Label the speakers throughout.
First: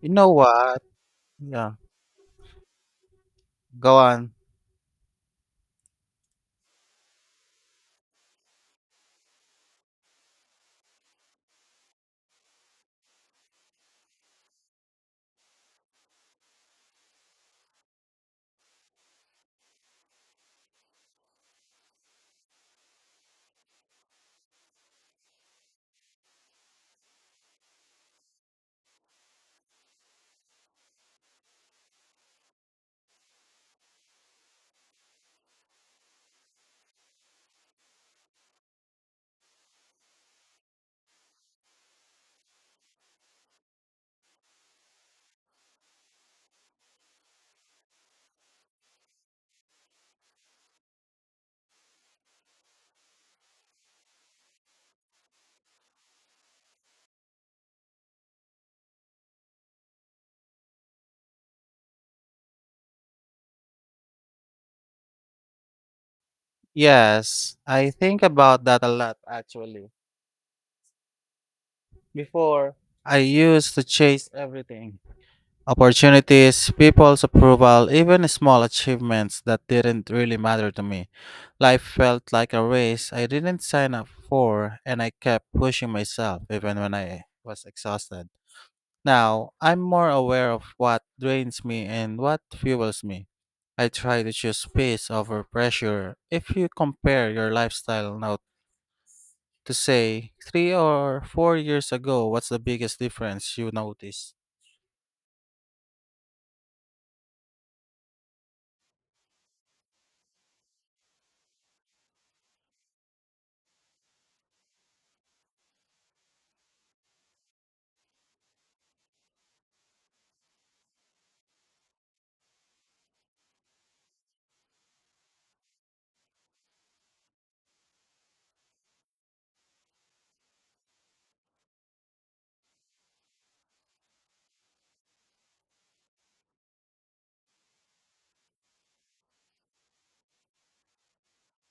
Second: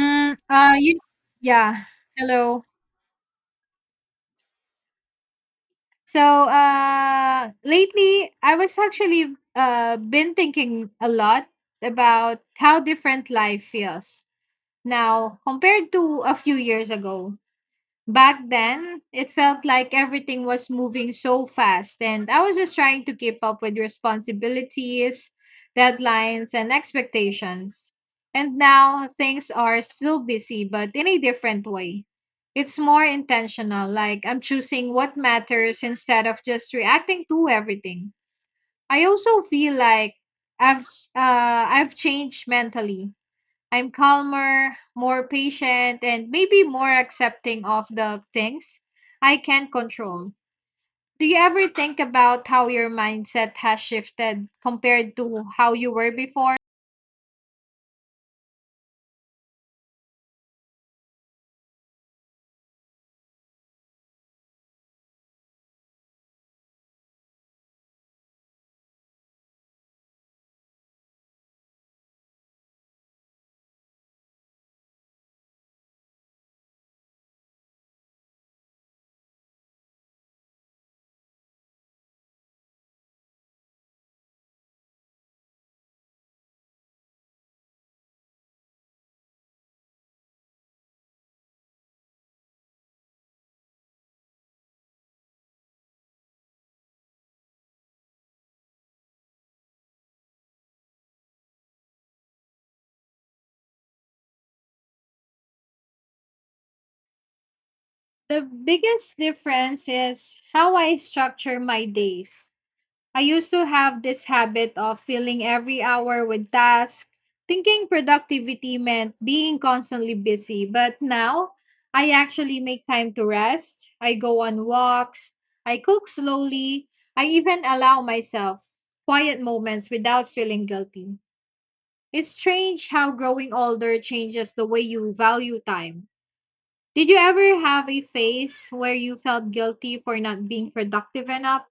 Speaker 1: You know what?
Speaker 2: you
Speaker 1: Yeah,
Speaker 2: yeah, hello.
Speaker 1: go on.
Speaker 2: So, lately I was actually been thinking a lot about how different life feels now compared to a few years ago. Back then, it felt like everything was moving so fast, and I was just trying to keep up with responsibilities, deadlines, and expectations. And now things are still busy, but in a different way. It's more intentional, like I'm choosing what matters instead of just reacting to everything. I also feel like I've I've changed mentally. I'm calmer, more patient, and maybe more accepting of the things I can control. Do you ever think about how your mindset has shifted compared to how you were before?
Speaker 1: Yes, I think about that a lot actually. Before, I used to chase everything opportunities, people's approval, even small achievements that didn't really matter to me. Life felt like a race I didn't sign up for, and I kept pushing myself even when I was exhausted. Now, I'm more aware of what drains me and what fuels me. I try to choose peace over pressure. If you compare your lifestyle now to say 3 or 4 years ago, what's the biggest difference you notice?
Speaker 2: The biggest difference is how I structure my days. I used to have this habit of filling every hour with tasks, thinking productivity meant being constantly busy. But now, I actually make time to rest. I go on walks. I cook slowly. I even allow myself quiet moments without feeling guilty. It's strange how growing older changes the way you value time. Did you ever have a phase where you felt guilty for not being productive enough?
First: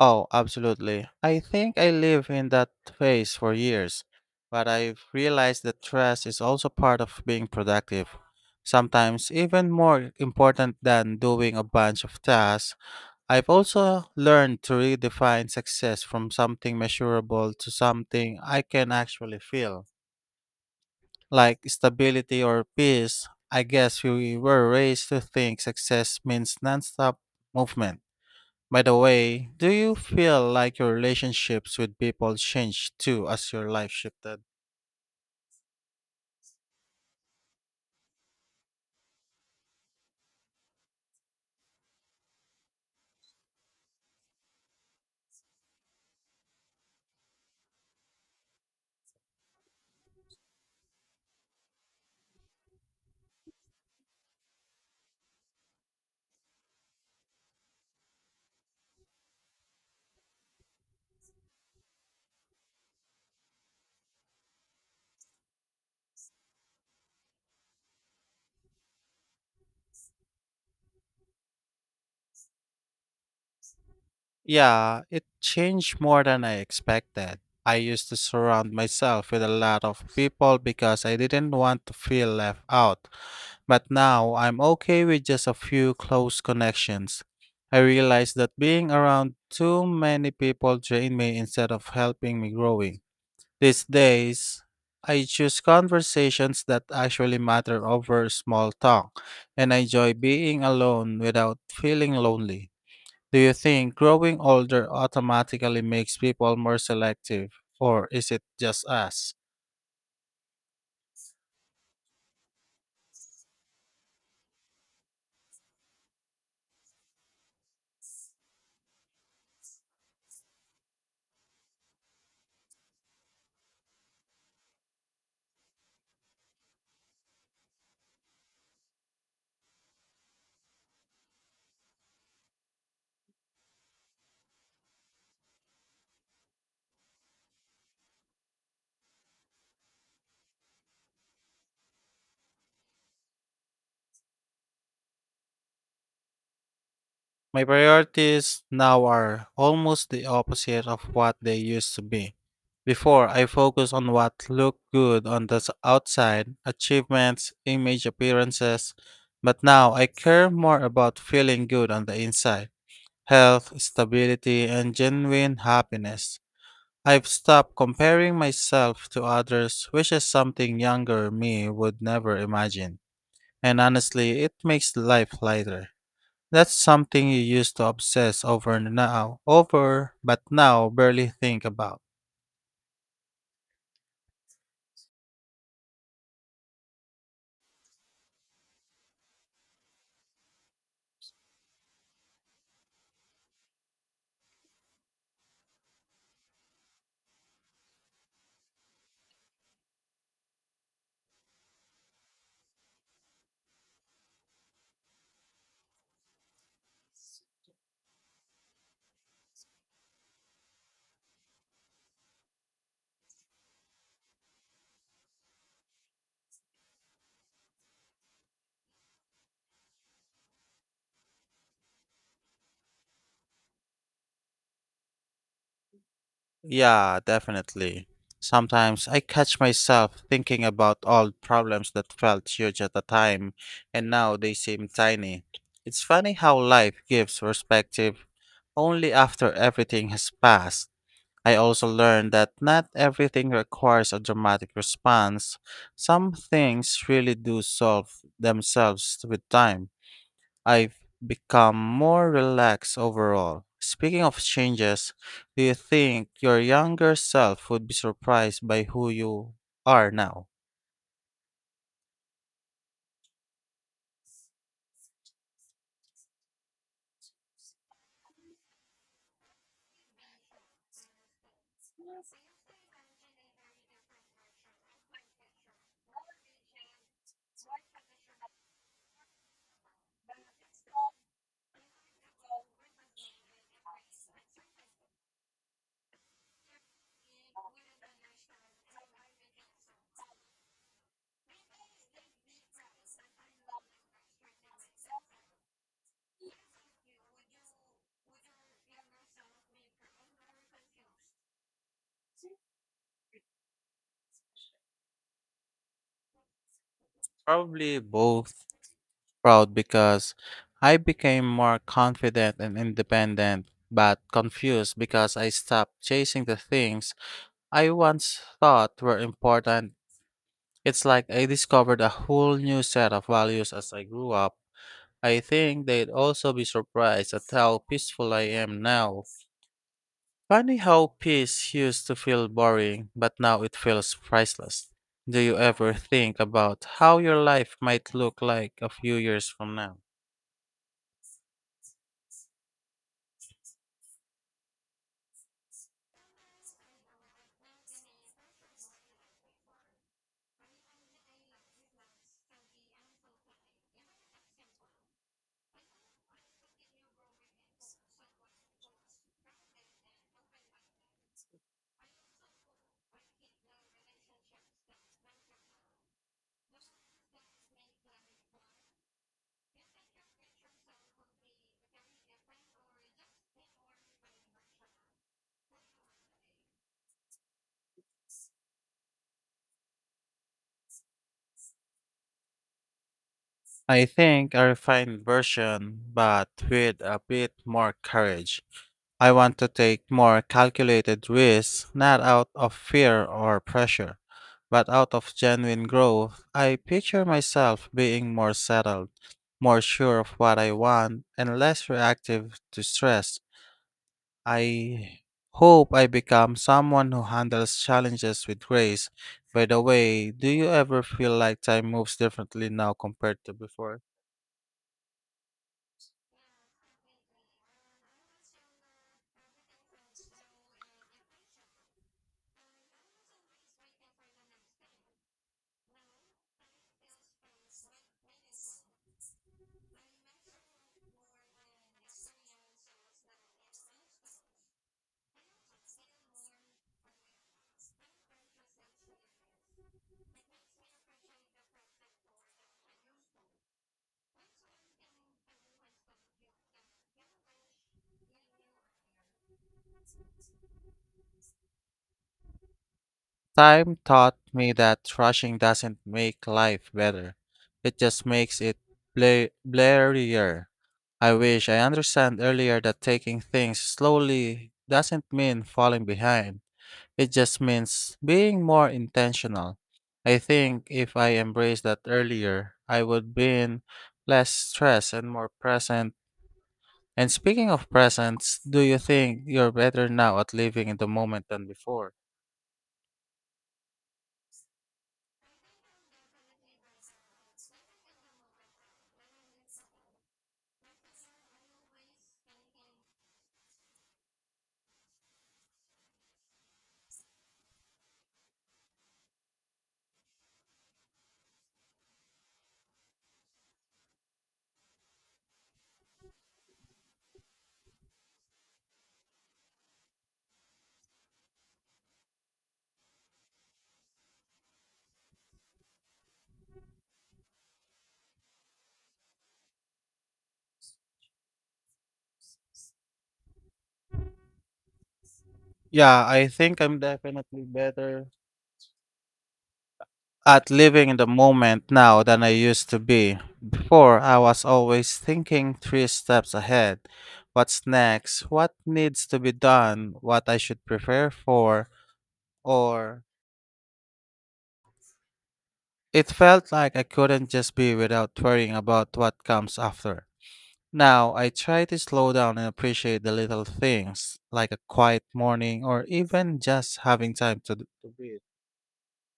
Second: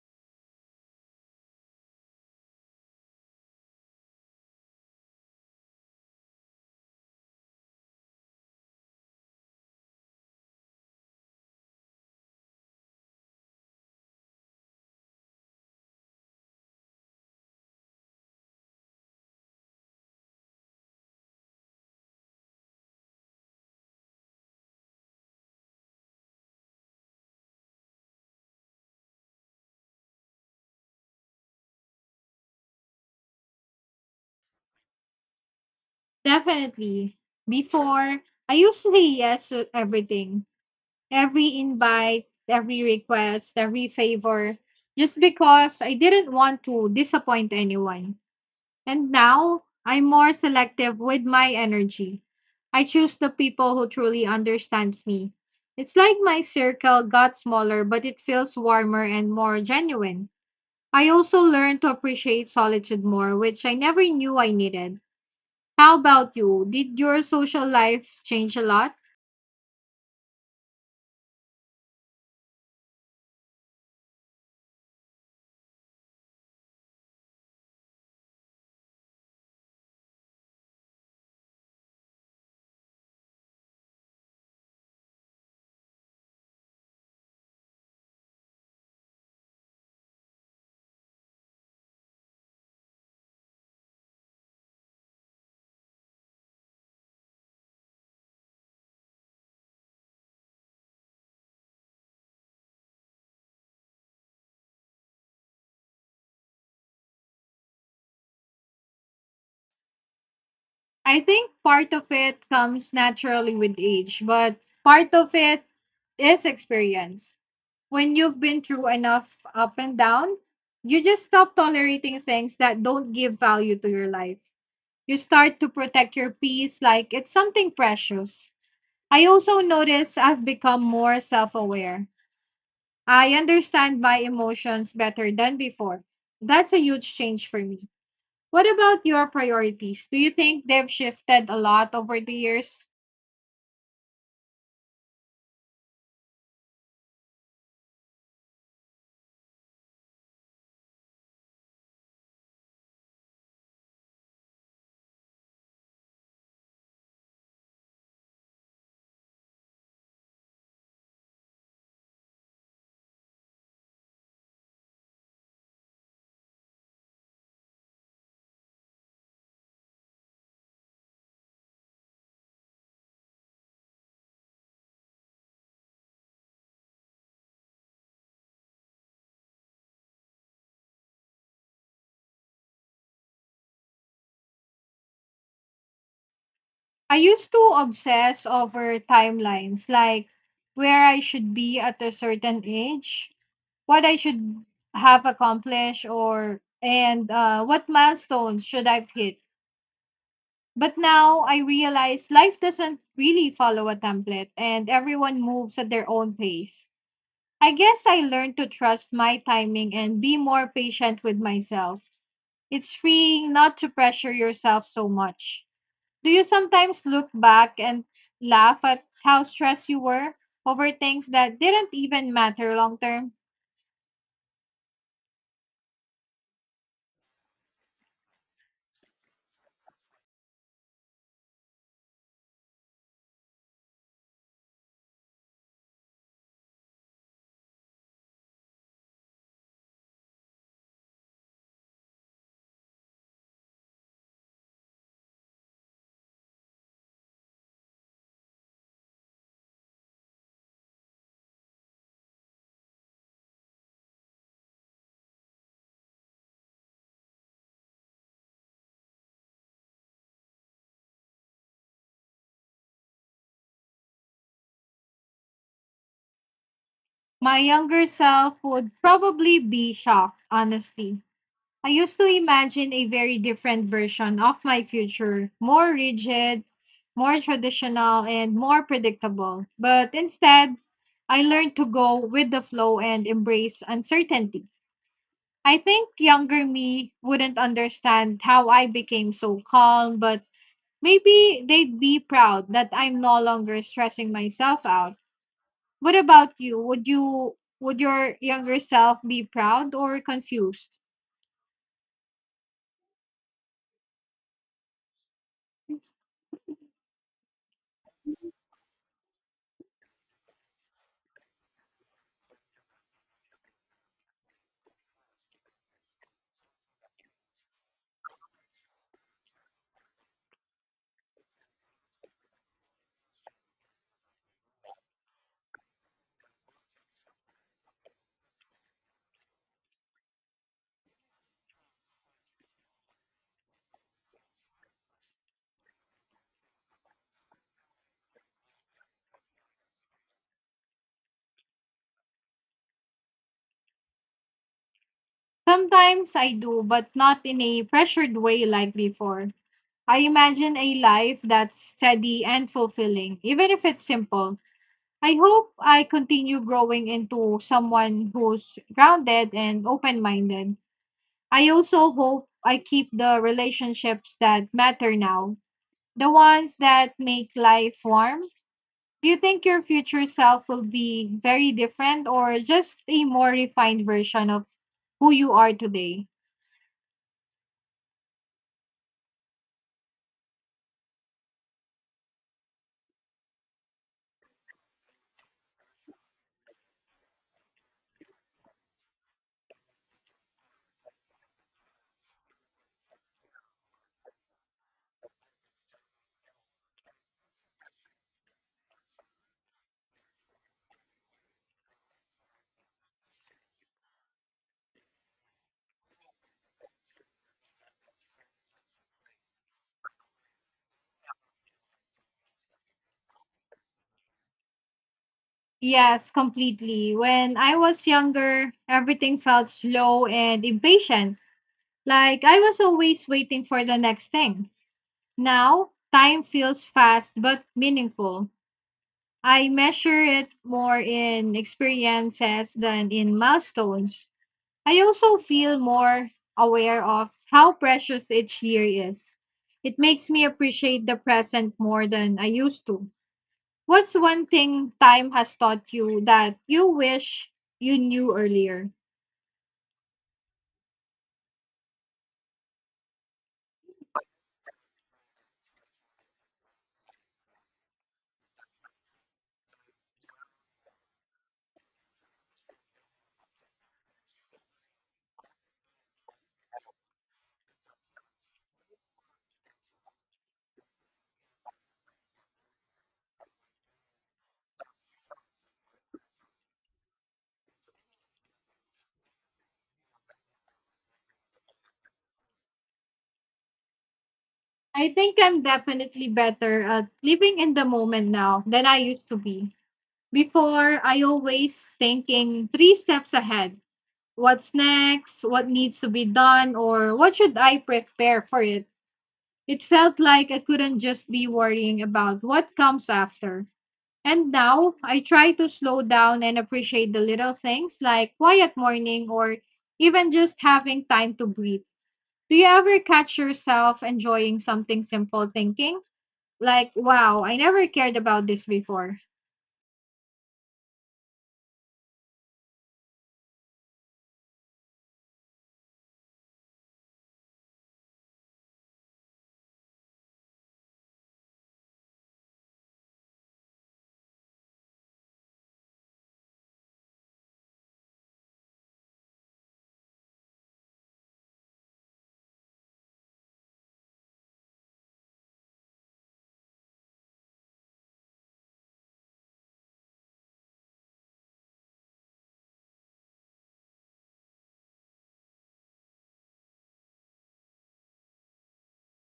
Speaker 1: Oh, absolutely. I think I live in that phase for years, but I've realized that stress is also part of being productive. Sometimes even more important than doing a bunch of tasks. I've also learned to redefine success from something measurable to something I can actually feel, like stability or peace. I guess we were raised to think success means nonstop movement. By the way, do you feel like your relationships with people changed too as your life shifted?
Speaker 2: Definitely. Before, I used to say yes to everything. Every invite, every request, every favor, just because I didn't want to disappoint anyone. And now, I'm more selective with my energy. I choose the people who truly understands me. It's like my circle got smaller, but it feels warmer and more genuine. I also learned to appreciate solitude more, which I never knew I needed. How about you? Did your social life change a lot?
Speaker 1: Yeah, it changed more than I expected. I used to surround myself with a lot of people because I didn't want to feel left out. But now I'm okay with just a few close connections. I realize that being around too many people drain me instead of helping me growing. These days, I choose conversations that actually matter over small talk, and I enjoy being alone without feeling lonely. Do you think growing older automatically makes people more selective, or is it just us?
Speaker 2: I think part of it comes naturally with age, but part of it is experience. When you've been through enough up and down, you just stop tolerating things that don't give value to your life. You start to protect your peace like it's something precious. I also notice I've become more self aware. I understand my emotions better than before. That's a huge change for me. What about your priorities? Do you think they've shifted a lot over the years?
Speaker 1: My priorities now are almost the opposite of what they used to be. Before, I focused on what looked good on the outside, achievements, image appearances, but now I care more about feeling good on the inside, health, stability, and genuine happiness. I've stopped comparing myself to others, which is something younger me would never imagine. And honestly, it makes life lighter. That's something you used to obsess over now, over, but now barely think about.
Speaker 2: I used to obsess over timelines, like where I should be at a certain age, what I should have accomplished, or and what milestones should I've hit. But now I realize life doesn't really follow a template, and everyone moves at their own pace. I guess I learned to trust my timing and be more patient with myself. It's freeing not to pressure yourself so much. Do you sometimes look back and laugh at how stressed you were over things that didn't even matter long term?
Speaker 1: Yeah, definitely. Sometimes I catch myself thinking about old problems that felt huge at the time and now they seem tiny. It's funny how life gives perspective only after everything has passed. I also learned that not everything requires a dramatic response. Some things really do solve themselves with time. I've become more relaxed overall. Speaking of changes, do you think your younger self would be surprised by who you are now?
Speaker 2: My younger self would probably be shocked, honestly. I used to imagine a very different version of my future, more rigid, more traditional, and more predictable. But instead, I learned to go with the flow and embrace uncertainty. I think younger me wouldn't understand how I became so calm, but maybe they'd be proud that I'm no longer stressing myself out. What about you? Would your younger self be proud or confused?
Speaker 1: Probably both. Proud because I became more confident and independent, but confused because I stopped chasing the things I once thought were important. It's like I discovered a whole new set of values as I grew up. I think they'd also be surprised at how peaceful I am now. Funny how peace used to feel boring, but now it feels priceless. Do you ever think about how your life might look like a few years from now?
Speaker 2: Sometimes I do, but not in a pressured way like before. I imagine a life that's steady and fulfilling, even if it's simple. I hope I continue growing into someone who's grounded and open minded. I also hope I keep the relationships that matter now, the ones that make life warm. Do you think your future self will be very different or just a more refined version of who you are today?
Speaker 1: I think a refined version, but with a bit more courage. I want to take more calculated risks, not out of fear or pressure, but out of genuine growth. I picture myself being more settled, more sure of what I want, and less reactive to stress. I hope I become someone who handles challenges with grace. By the way, do you ever feel like time moves differently now compared to before?
Speaker 2: Yes, completely. When I was younger, everything felt slow and impatient. Like I was always waiting for the next thing. Now, time feels fast but meaningful. I measure it more in experiences than in milestones. I also feel more aware of how precious each year is. It makes me appreciate the present more than I used to. What's one thing time has taught you that you wish you knew earlier?
Speaker 1: Time taught me that rushing doesn't make life better. It just makes it blurrier. I wish I understand earlier that taking things slowly doesn't mean falling behind. It just means being more intentional. I think if I embraced that earlier, I would been less stressed and more present. And speaking of presence, do you think you're better now at living in the moment than before?
Speaker 2: I think I'm definitely better at living in the moment now than I used to be. Before, I always thinking three steps ahead. What's next, what needs to be done, or what should I prepare for it. It felt like I couldn't just be worrying about what comes after. And now I try to slow down and appreciate the little things like quiet morning or even just having time to breathe. Do you ever catch yourself enjoying something simple thinking? Like, wow, I never cared about this before.
Speaker 1: Yeah, I think I'm definitely better at living in the moment now than I used to be. Before, I was always thinking three steps ahead. What's next? What needs to be done? What I should prepare for? Or it felt like I couldn't just be without worrying about what comes after. Now, I try to slow down and appreciate the little things, like a quiet morning or even just having time to breathe.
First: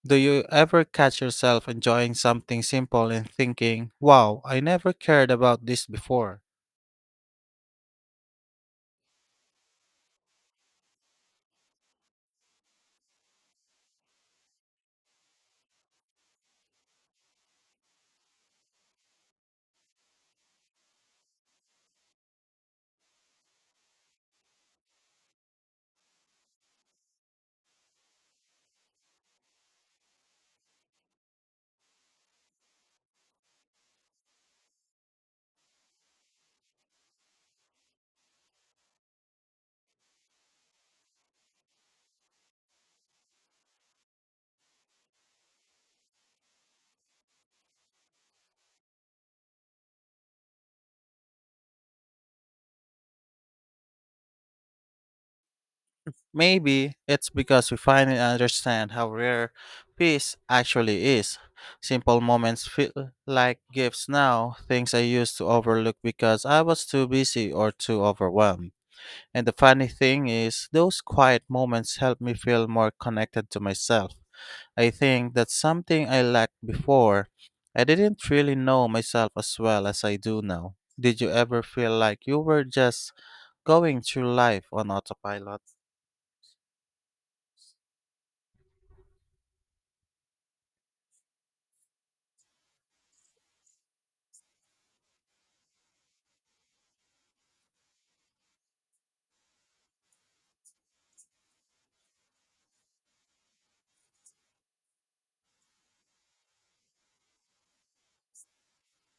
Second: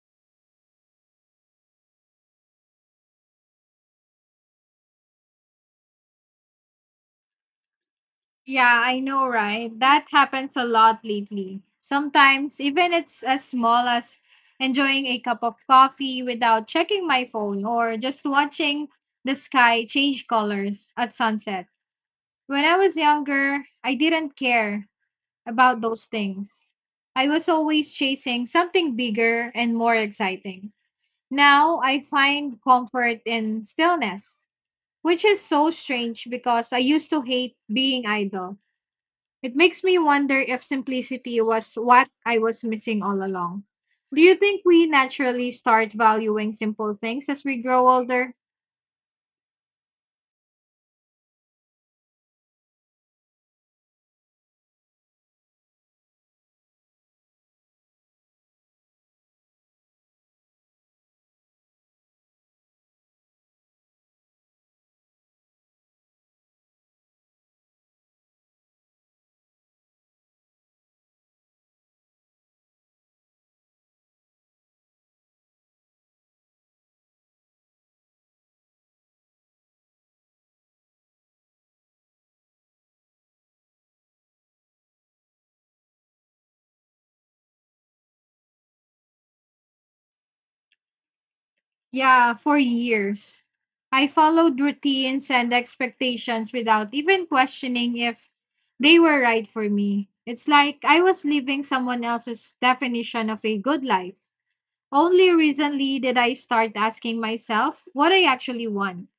Speaker 1: Do you ever catch yourself enjoying something simple and thinking, wow, I never cared about this before?
Speaker 2: Yeah, I know, right? That happens a lot lately. Sometimes, even it's as small as enjoying a cup of coffee without checking my phone or just watching the sky change colors at sunset. When I was younger, I didn't care about those things. I was always chasing something bigger and more exciting. Now I find comfort in stillness, which is so strange because I used to hate being idle. It makes me wonder if simplicity was what I was missing all along. Do you think we naturally start valuing simple things as we grow older?
Speaker 1: Maybe it's because we finally understand how rare peace actually is. Simple moments feel like gifts now, things I used to overlook because I was too busy or too overwhelmed. And the funny thing is, those quiet moments help me feel more connected to myself. I think that's something I lacked before. I didn't really know myself as well as I do now. Did you ever feel like you were just going through life on autopilot?
Speaker 2: Yeah, for years. I followed routines and expectations without even questioning if they were right for me. It's like I was living someone else's definition of a good life. Only recently did I start asking myself what I actually want,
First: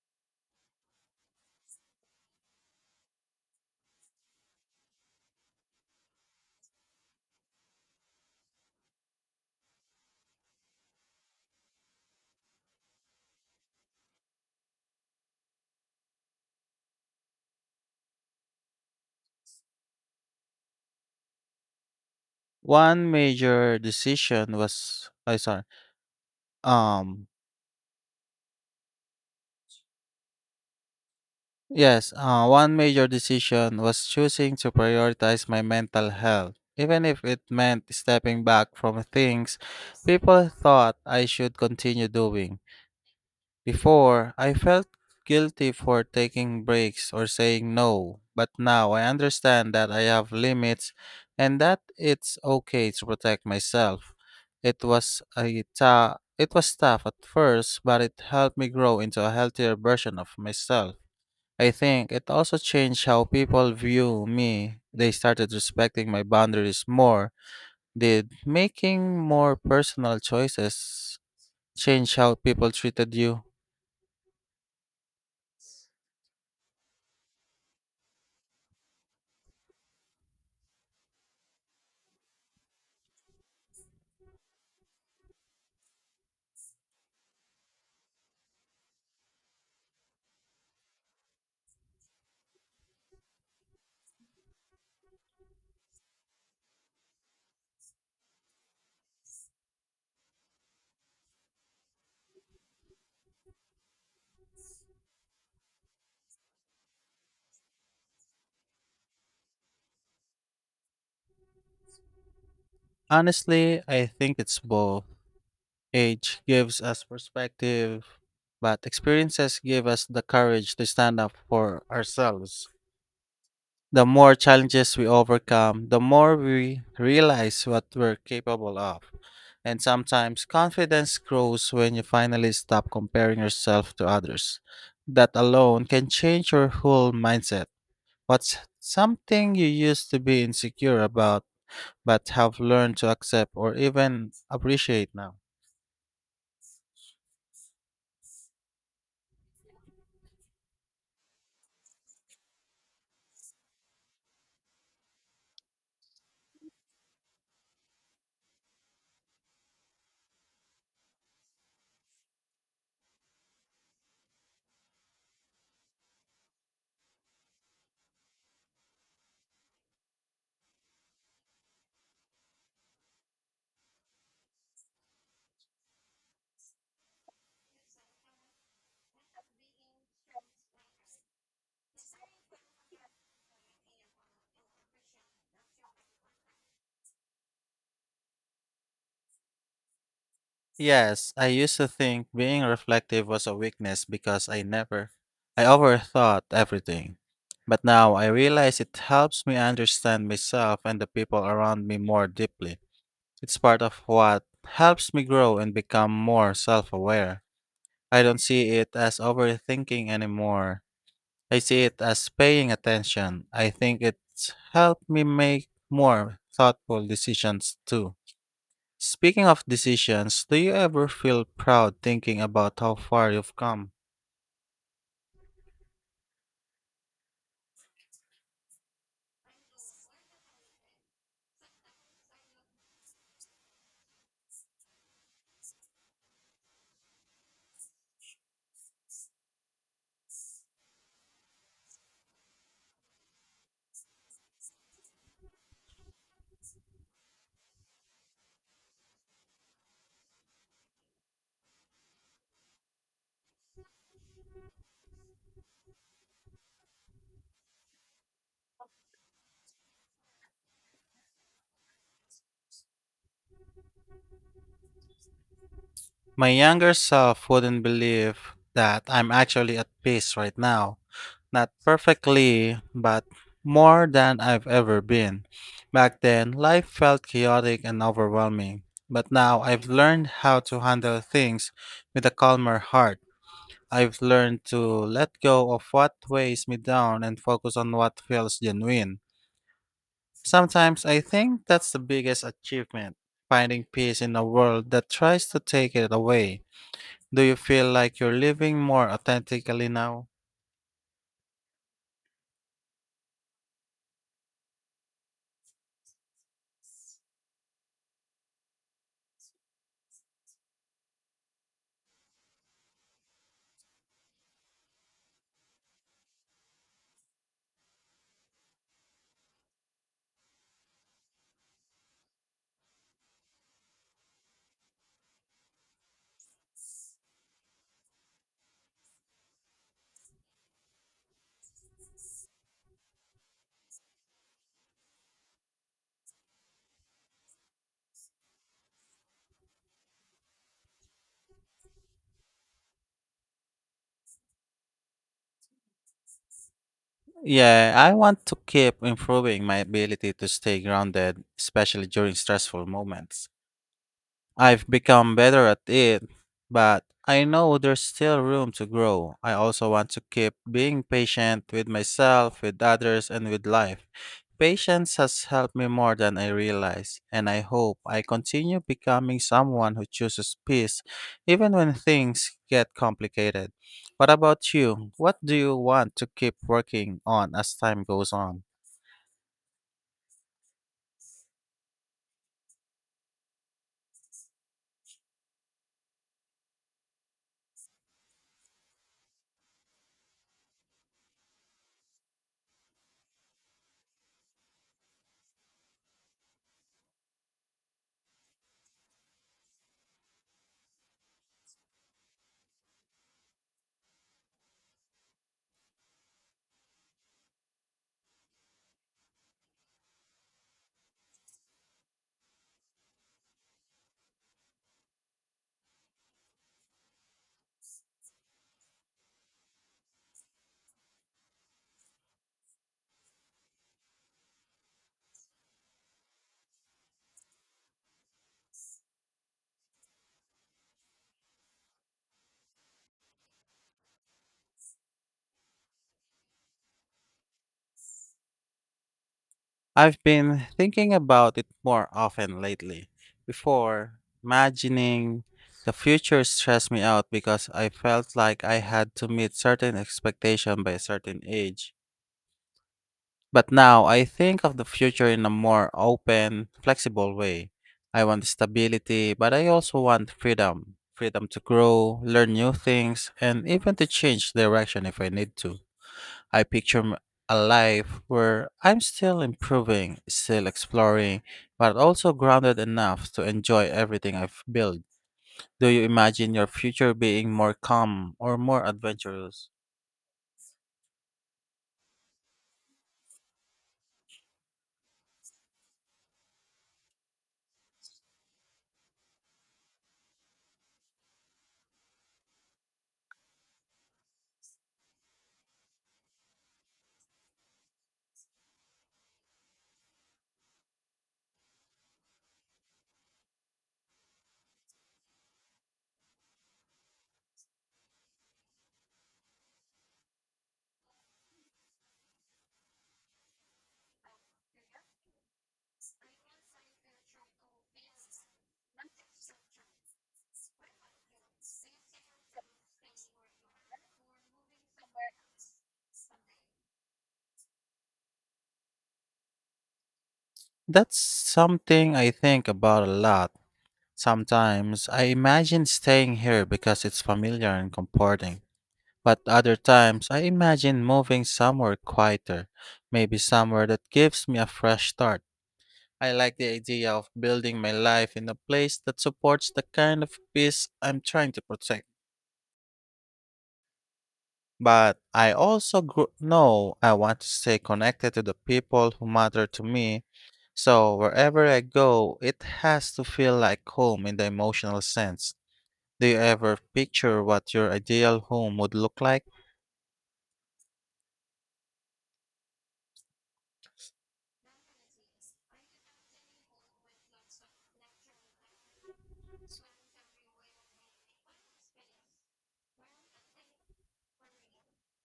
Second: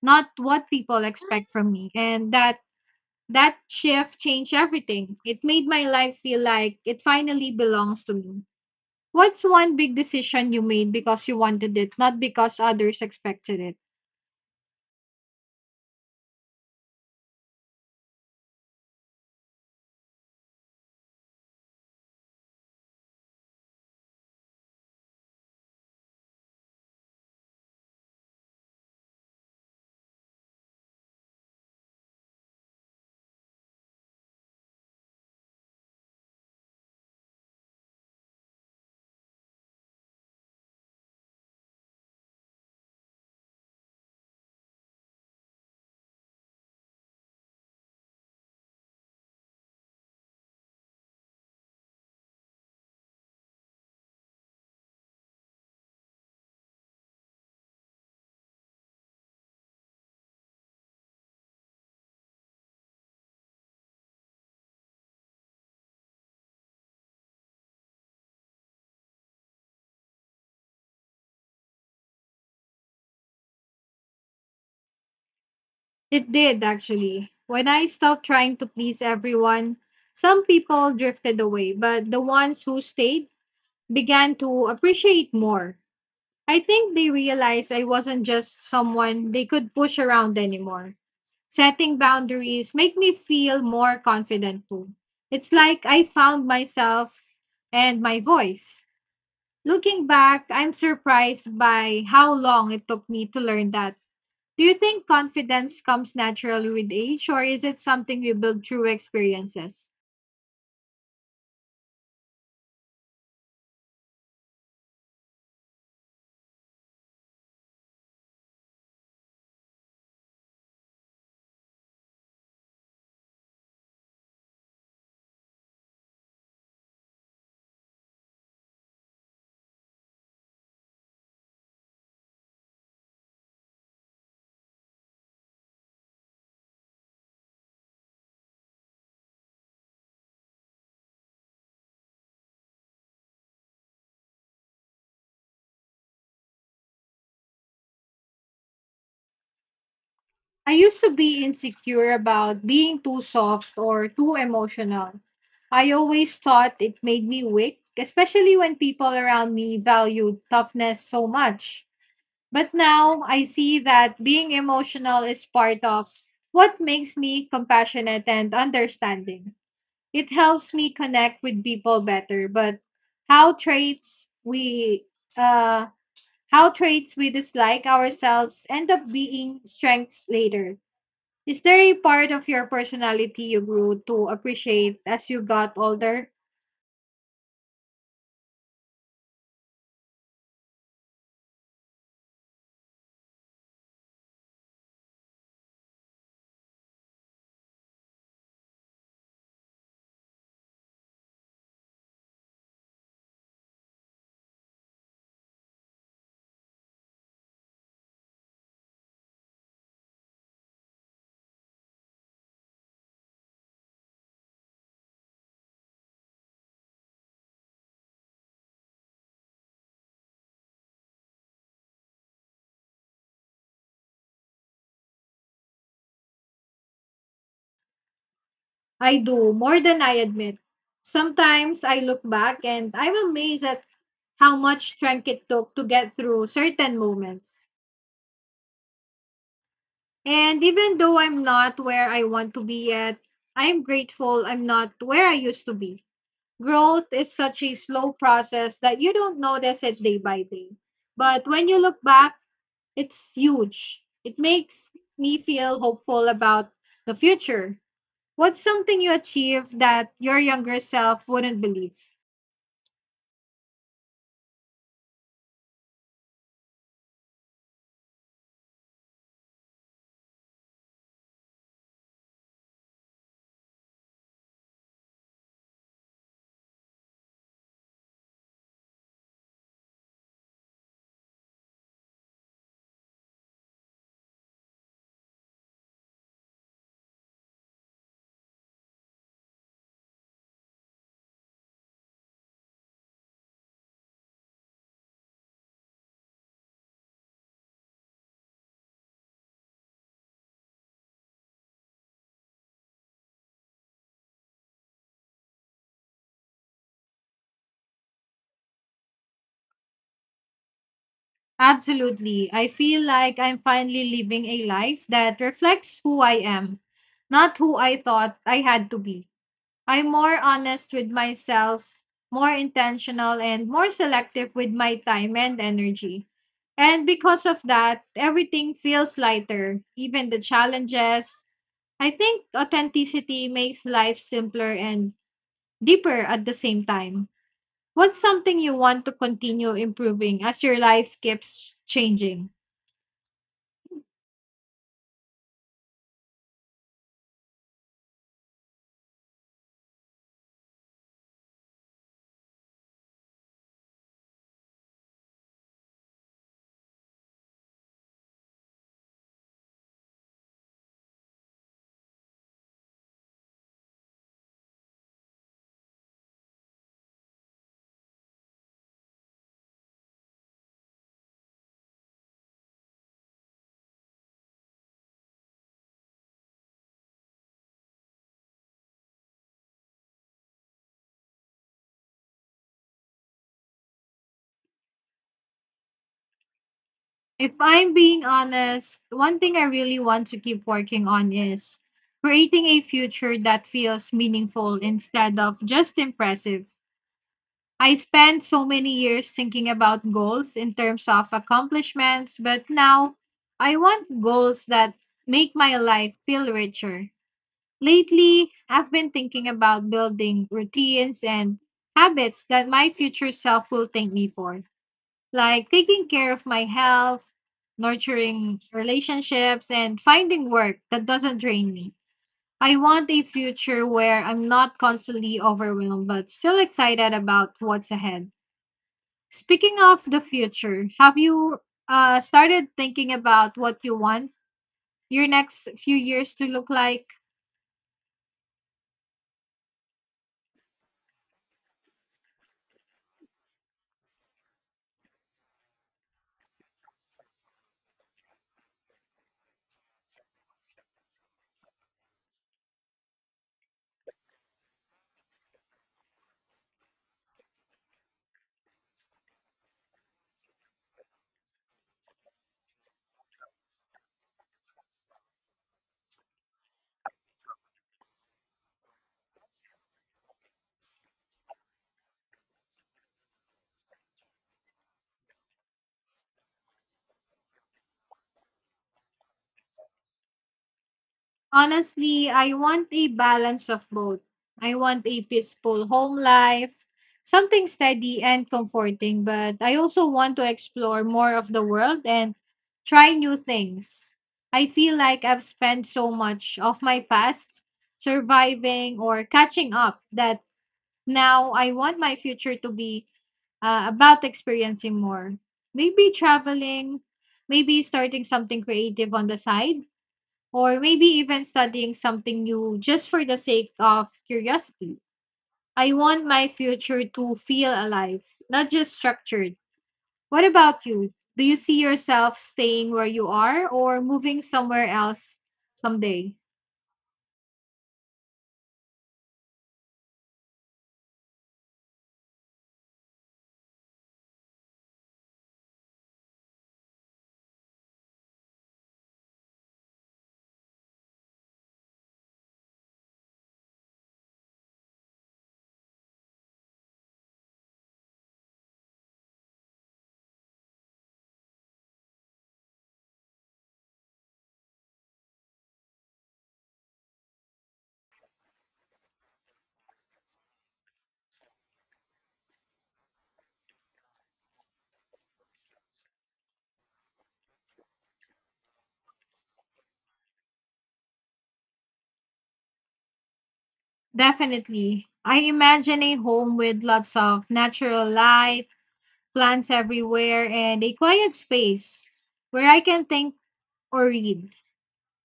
Speaker 2: not what people expect from me. And that shift changed everything. It made my life feel like it finally belongs to me. What's one big decision you made because you wanted it, not because others expected it?
Speaker 1: One major decision was I sorry. Um yes, one major decision was choosing to prioritize my mental health. Even if it meant stepping back from things people thought I should continue doing. Before, I felt guilty for taking breaks or saying no, but now I understand that I have limits and that it's okay to protect myself. It was tough at first, but it helped me grow into a healthier version of myself. I think it also changed how people view me. They started respecting my boundaries more. Did making more personal choices change how people treated you?
Speaker 2: It did, actually. When I stopped trying to please everyone, some people drifted away, but the ones who stayed began to appreciate more. I think they realized I wasn't just someone they could push around anymore. Setting boundaries make me feel more confident too. It's like I found myself and my voice. Looking back, I'm surprised by how long it took me to learn that. Do you think confidence comes naturally with age, or is it something we build through experiences?
Speaker 1: Honestly, I think it's both. Age gives us perspective, but experiences give us the courage to stand up for ourselves. The more challenges we overcome, the more we realize what we're capable of. And sometimes confidence grows when you finally stop comparing yourself to others. That alone can change your whole mindset. What's something you used to be insecure about but have learned to accept or even appreciate now?
Speaker 2: I used to be insecure about being too soft or too emotional. I always thought it made me weak, especially when people around me valued toughness so much. But now I see that being emotional is part of what makes me compassionate and understanding. It helps me connect with people better, but how traits we uh how traits we dislike ourselves end up being strengths later. Is there a part of your personality you grew to appreciate as you got older?
Speaker 1: Yes, I used to think being reflective was a weakness because I never, I overthought everything. But now I realize it helps me understand myself and the people around me more deeply. It's part of what helps me grow and become more self aware. I don't see it as overthinking anymore. I see it as paying attention. I think it's helped me make more thoughtful decisions too. Speaking of decisions, do you ever feel proud thinking about how far you've come?
Speaker 2: I do, more than I admit. Sometimes I look back and I'm amazed at how much strength it took to get through certain moments. And even though I'm not where I want to be yet, I'm grateful I'm not where I used to be. Growth is such a slow process that you don't notice it day by day. But when you look back, it's huge. It makes me feel hopeful about the future. What's something you achieved that your younger self wouldn't believe?
Speaker 1: My younger self wouldn't believe that I'm actually at peace right now. Not perfectly, but more than I've ever been. Back then, life felt chaotic and overwhelming, but now I've learned how to handle things with a calmer heart. I've learned to let go of what weighs me down and focus on what feels genuine. Sometimes I think that's the biggest achievement, finding peace in a world that tries to take it away. Do you feel like you're living more authentically now?
Speaker 2: Absolutely. I feel like I'm finally living a life that reflects who I am, not who I thought I had to be. I'm more honest with myself, more intentional, and more selective with my time and energy. And because of that, everything feels lighter, even the challenges. I think authenticity makes life simpler and deeper at the same time. What's something you want to continue improving as your life keeps changing?
Speaker 1: Yeah, I want to keep improving my ability to stay grounded, especially during stressful moments. I've become better at it, but I know there's still room to grow. I also want to keep being patient with myself, with others, and with life. Patience has helped me more than I realize, and I hope I continue becoming someone who chooses peace even when things get complicated. What about you? What do you want to keep working on as time goes on?
Speaker 2: If I'm being honest, one thing I really want to keep working on is creating a future that feels meaningful instead of just impressive. I spent so many years thinking about goals in terms of accomplishments, but now I want goals that make my life feel richer. Lately, I've been thinking about building routines and habits that my future self will thank me for, like taking care of my health, nurturing relationships, and finding work that doesn't drain me. I want a future where I'm not constantly overwhelmed, but still excited about what's ahead. Speaking of the future, have you started thinking about what you want your next few years to look like?
Speaker 1: I've been thinking about it more often lately. Before, imagining the future stressed me out because I felt like I had to meet certain expectation by a certain age. But now I think of the future in a more open, flexible way. I want stability, but I also want freedom. Freedom to grow, learn new things, and even to change direction if I need to. I picture a life where I'm still improving, still exploring, but also grounded enough to enjoy everything I've built. Do you imagine your future being more calm or more adventurous?
Speaker 2: Honestly, I want a balance of both. I want a peaceful home life, something steady and comforting, but I also want to explore more of the world and try new things. I feel like I've spent so much of my past surviving or catching up that now I want my future to be about experiencing more. Maybe traveling, maybe starting something creative on the side or maybe even studying something new just for the sake of curiosity. I want my future to feel alive, not just structured. What about you? Do you see yourself staying where you are or moving somewhere else someday?
Speaker 1: That's something I think about a lot. Sometimes I imagine staying here because it's familiar and comforting, but other times I imagine moving somewhere quieter, maybe somewhere that gives me a fresh start. I like the idea of building my life in a place that supports the kind of peace I'm trying to protect. But I also know I want to stay connected to the people who matter to me. So wherever I go, it has to feel like home in the emotional sense. Do you ever picture what your ideal home would look like?
Speaker 2: Definitely. I imagine a home with lots of natural light, plants everywhere, and a quiet space where I can think or read.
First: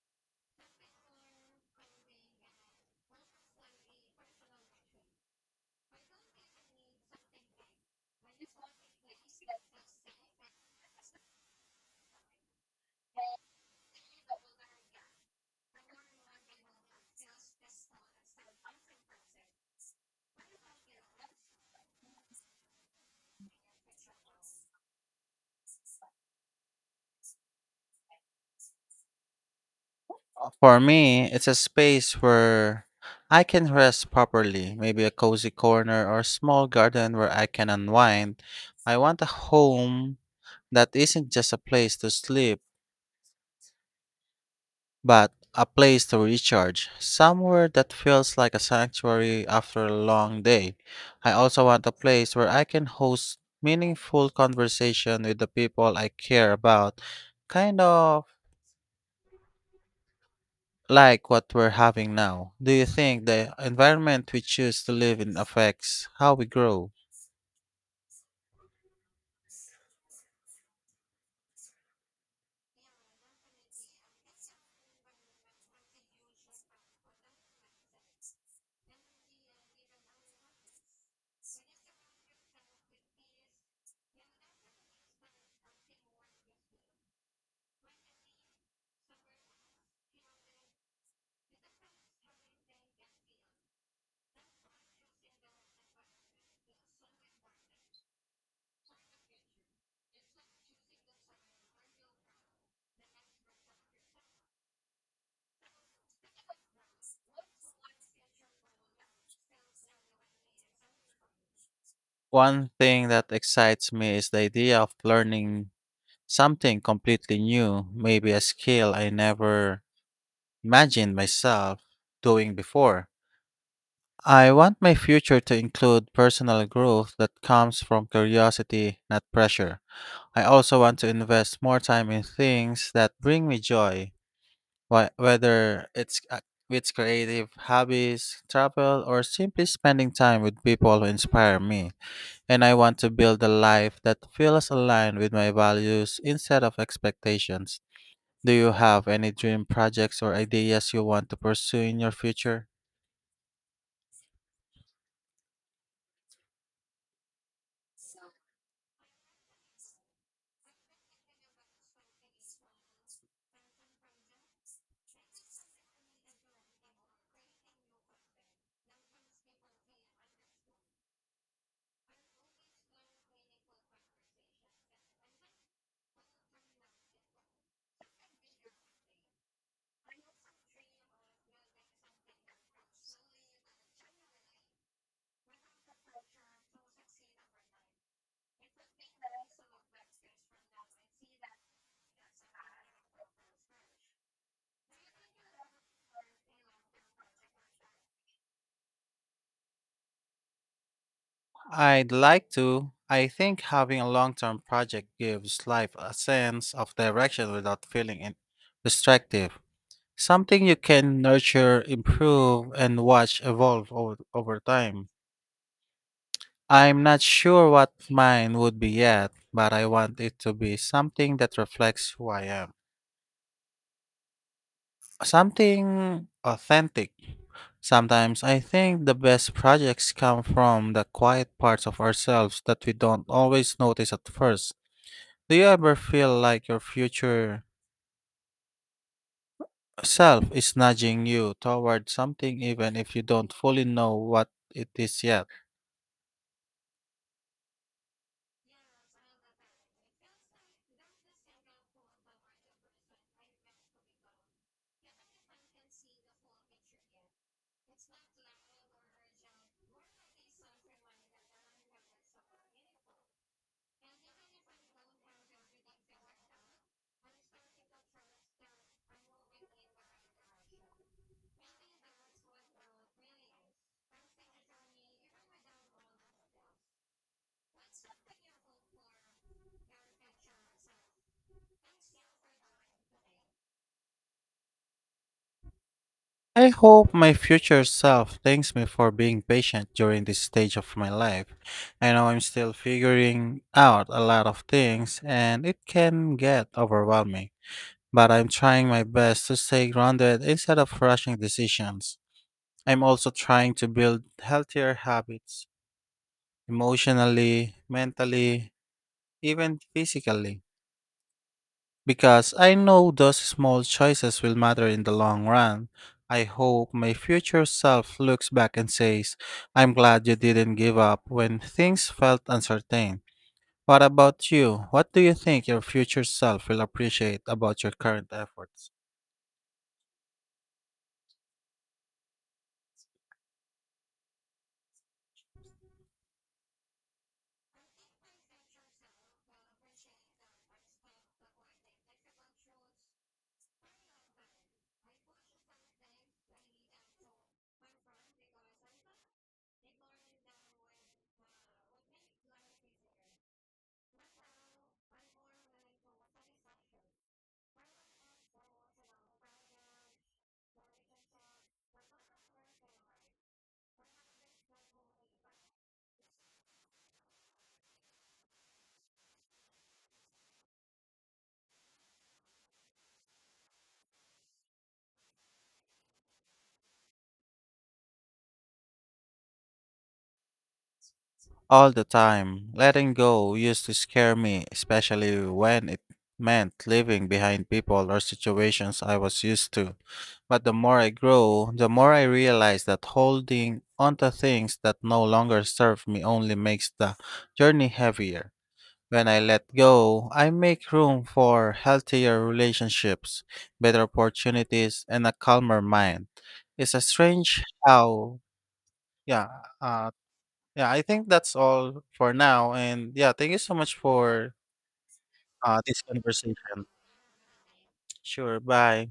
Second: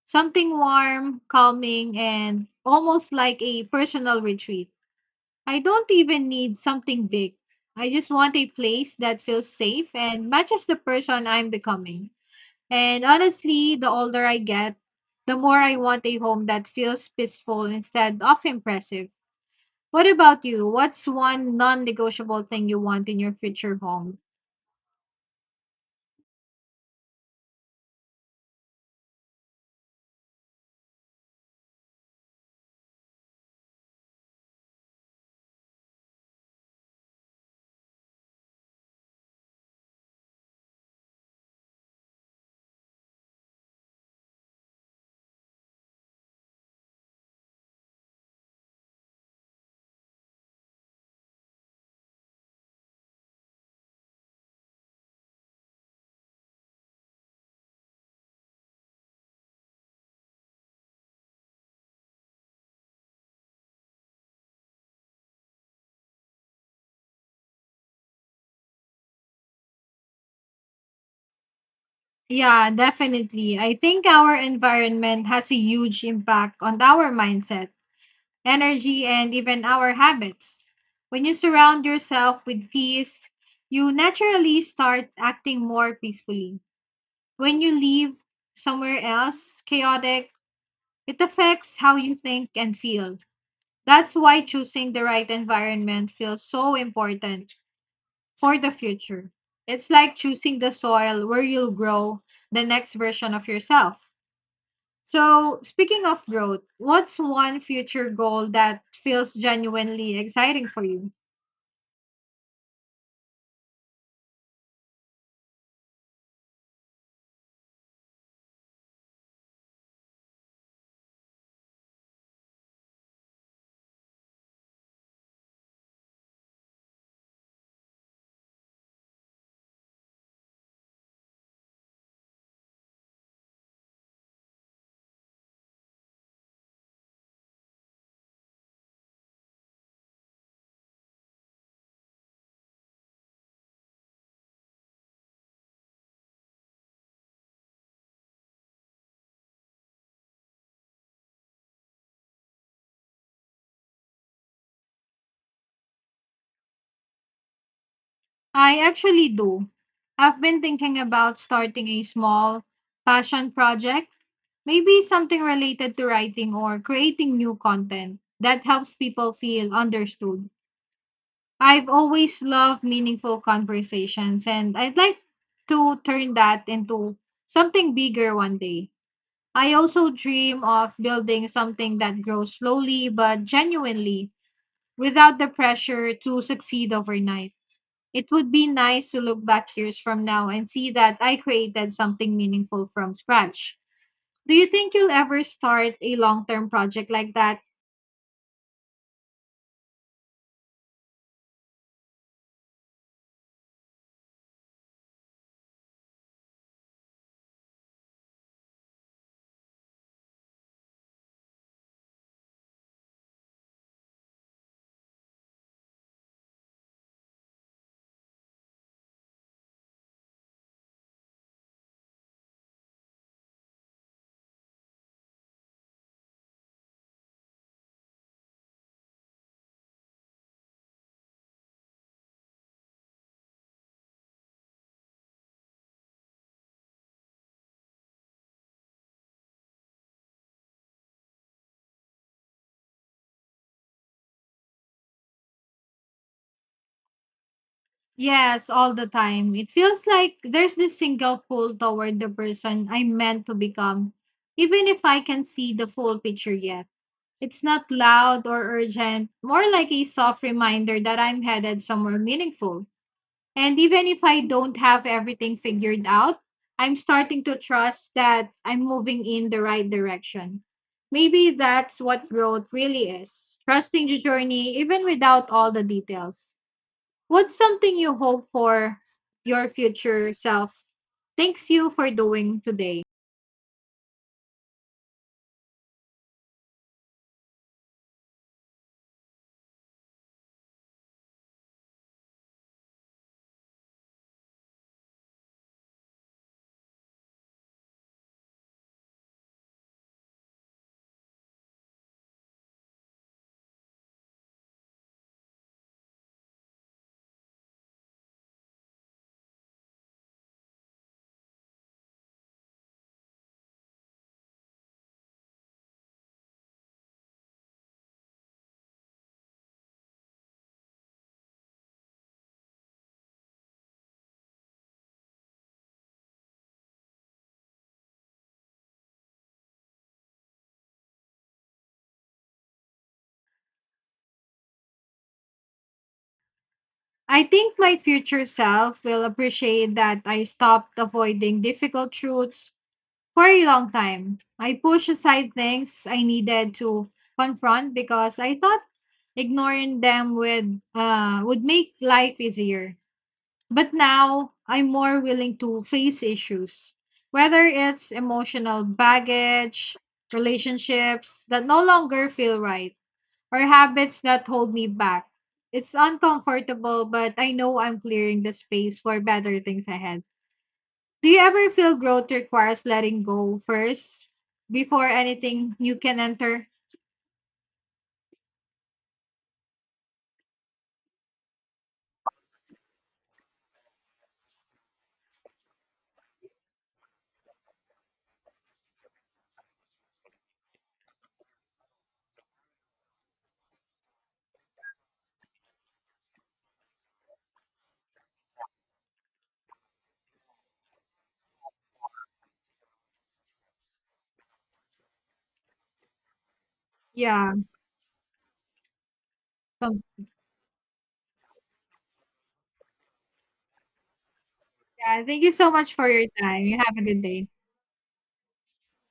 Speaker 2: Something warm, calming, and almost like a personal retreat. I don't even need something big. I just want a place that feels safe and matches the person I'm becoming. And honestly, the older I get, the more I want a home that feels peaceful instead of impressive. What about you? What's one non negotiable thing you want in your future home?
Speaker 1: For me, it's a space where I can rest properly, maybe a cozy corner or small garden where I can unwind. I want a home that isn't just a place to sleep, but a place to recharge, somewhere that feels like a sanctuary after a long day. I also want a place where I can host meaningful conversation with the people I care about, kind of like what we're having now. Do you think the environment we choose to live in affects how we grow?
Speaker 2: Yeah, definitely. I think our environment has a huge impact on our mindset, energy, and even our habits. When you surround yourself with peace, you naturally start acting more peacefully. When you leave somewhere else chaotic, it affects how you think and feel. That's why choosing the right environment feels so important for the future. It's like choosing the soil where you'll grow the next version of yourself. So, speaking of growth, what's one future goal that feels genuinely exciting for you?
Speaker 1: One thing that excites me is the idea of learning something completely new, maybe a skill I never imagined myself doing before. I want my future to include personal growth that comes from curiosity, not pressure. I also want to invest more time in things that bring me joy, whether it's creative hobbies, travel, or simply spending time with people who inspire me. And I want to build a life that feels aligned with my values instead of expectations. Do you have any dream projects or ideas you want to pursue in your future?
Speaker 2: I actually do. I've been thinking about starting a small passion project, maybe something related to writing or creating new content that helps people feel understood. I've always loved meaningful conversations, and I'd like to turn that into something bigger one day. I also dream of building something that grows slowly but genuinely without the pressure to succeed overnight. It would be nice to look back years from now and see that I created something meaningful from scratch. Do you think you'll ever start a long term project like that?
Speaker 1: I'd like to. I think having a long term project gives life a sense of direction without feeling restrictive. Something you can nurture, improve, and watch evolve over time. I'm not sure what mine would be yet, but I want it to be something that reflects who I am. Something authentic. Sometimes I think the best projects come from the quiet parts of ourselves that we don't always notice at first. Do you ever feel like your future self is nudging you toward something even if you don't fully know what it is yet?
Speaker 2: Yes, all the time. It feels like there's this single pull toward the person I'm meant to become, even if I can see the full picture yet. It's not loud or urgent, more like a soft reminder that I'm headed somewhere meaningful. And even if I don't have everything figured out, I'm starting to trust that I'm moving in the right direction. Maybe that's what growth really is trusting the journey even without all the details. What's something you hope for your future self? Thanks you for doing today.
Speaker 1: I hope my future self thanks me for being patient during this stage of my life. I know I'm still figuring out a lot of things and it can get overwhelming, but I'm trying my best to stay grounded instead of rushing decisions. I'm also trying to build healthier habits emotionally, mentally, even physically. Because I know those small choices will matter in the long run. I hope my future self looks back and says, I'm glad you didn't give up when things felt uncertain. What about you? What do you think your future self will appreciate about your current efforts?
Speaker 2: I think my future self will appreciate that I stopped avoiding difficult truths for a long time. I pushed aside things I needed to confront because I thought ignoring them would make life easier. But now I'm more willing to face issues, whether it's emotional baggage, relationships that no longer feel right or habits that hold me back. It's uncomfortable, but I know I'm clearing the space for better things ahead. Do you ever feel growth requires letting go first before anything you can enter?
Speaker 1: All the time. Letting go used to scare me, especially when it meant leaving behind people or situations I was used to. But the more I grow, the more I realize that holding onto things that no longer serve me only makes the journey heavier. When I let go, I make room for healthier relationships, better opportunities, and a calmer mind. It's a
Speaker 2: Yeah.
Speaker 1: strange how, Yeah,
Speaker 2: So,
Speaker 1: uh, yeah, I think that's all for now. And yeah, thank you so much for
Speaker 2: yeah. Thank you so much
Speaker 1: this
Speaker 2: for your time. You
Speaker 1: conversation.
Speaker 2: have a good day.
Speaker 1: Sure. Bye.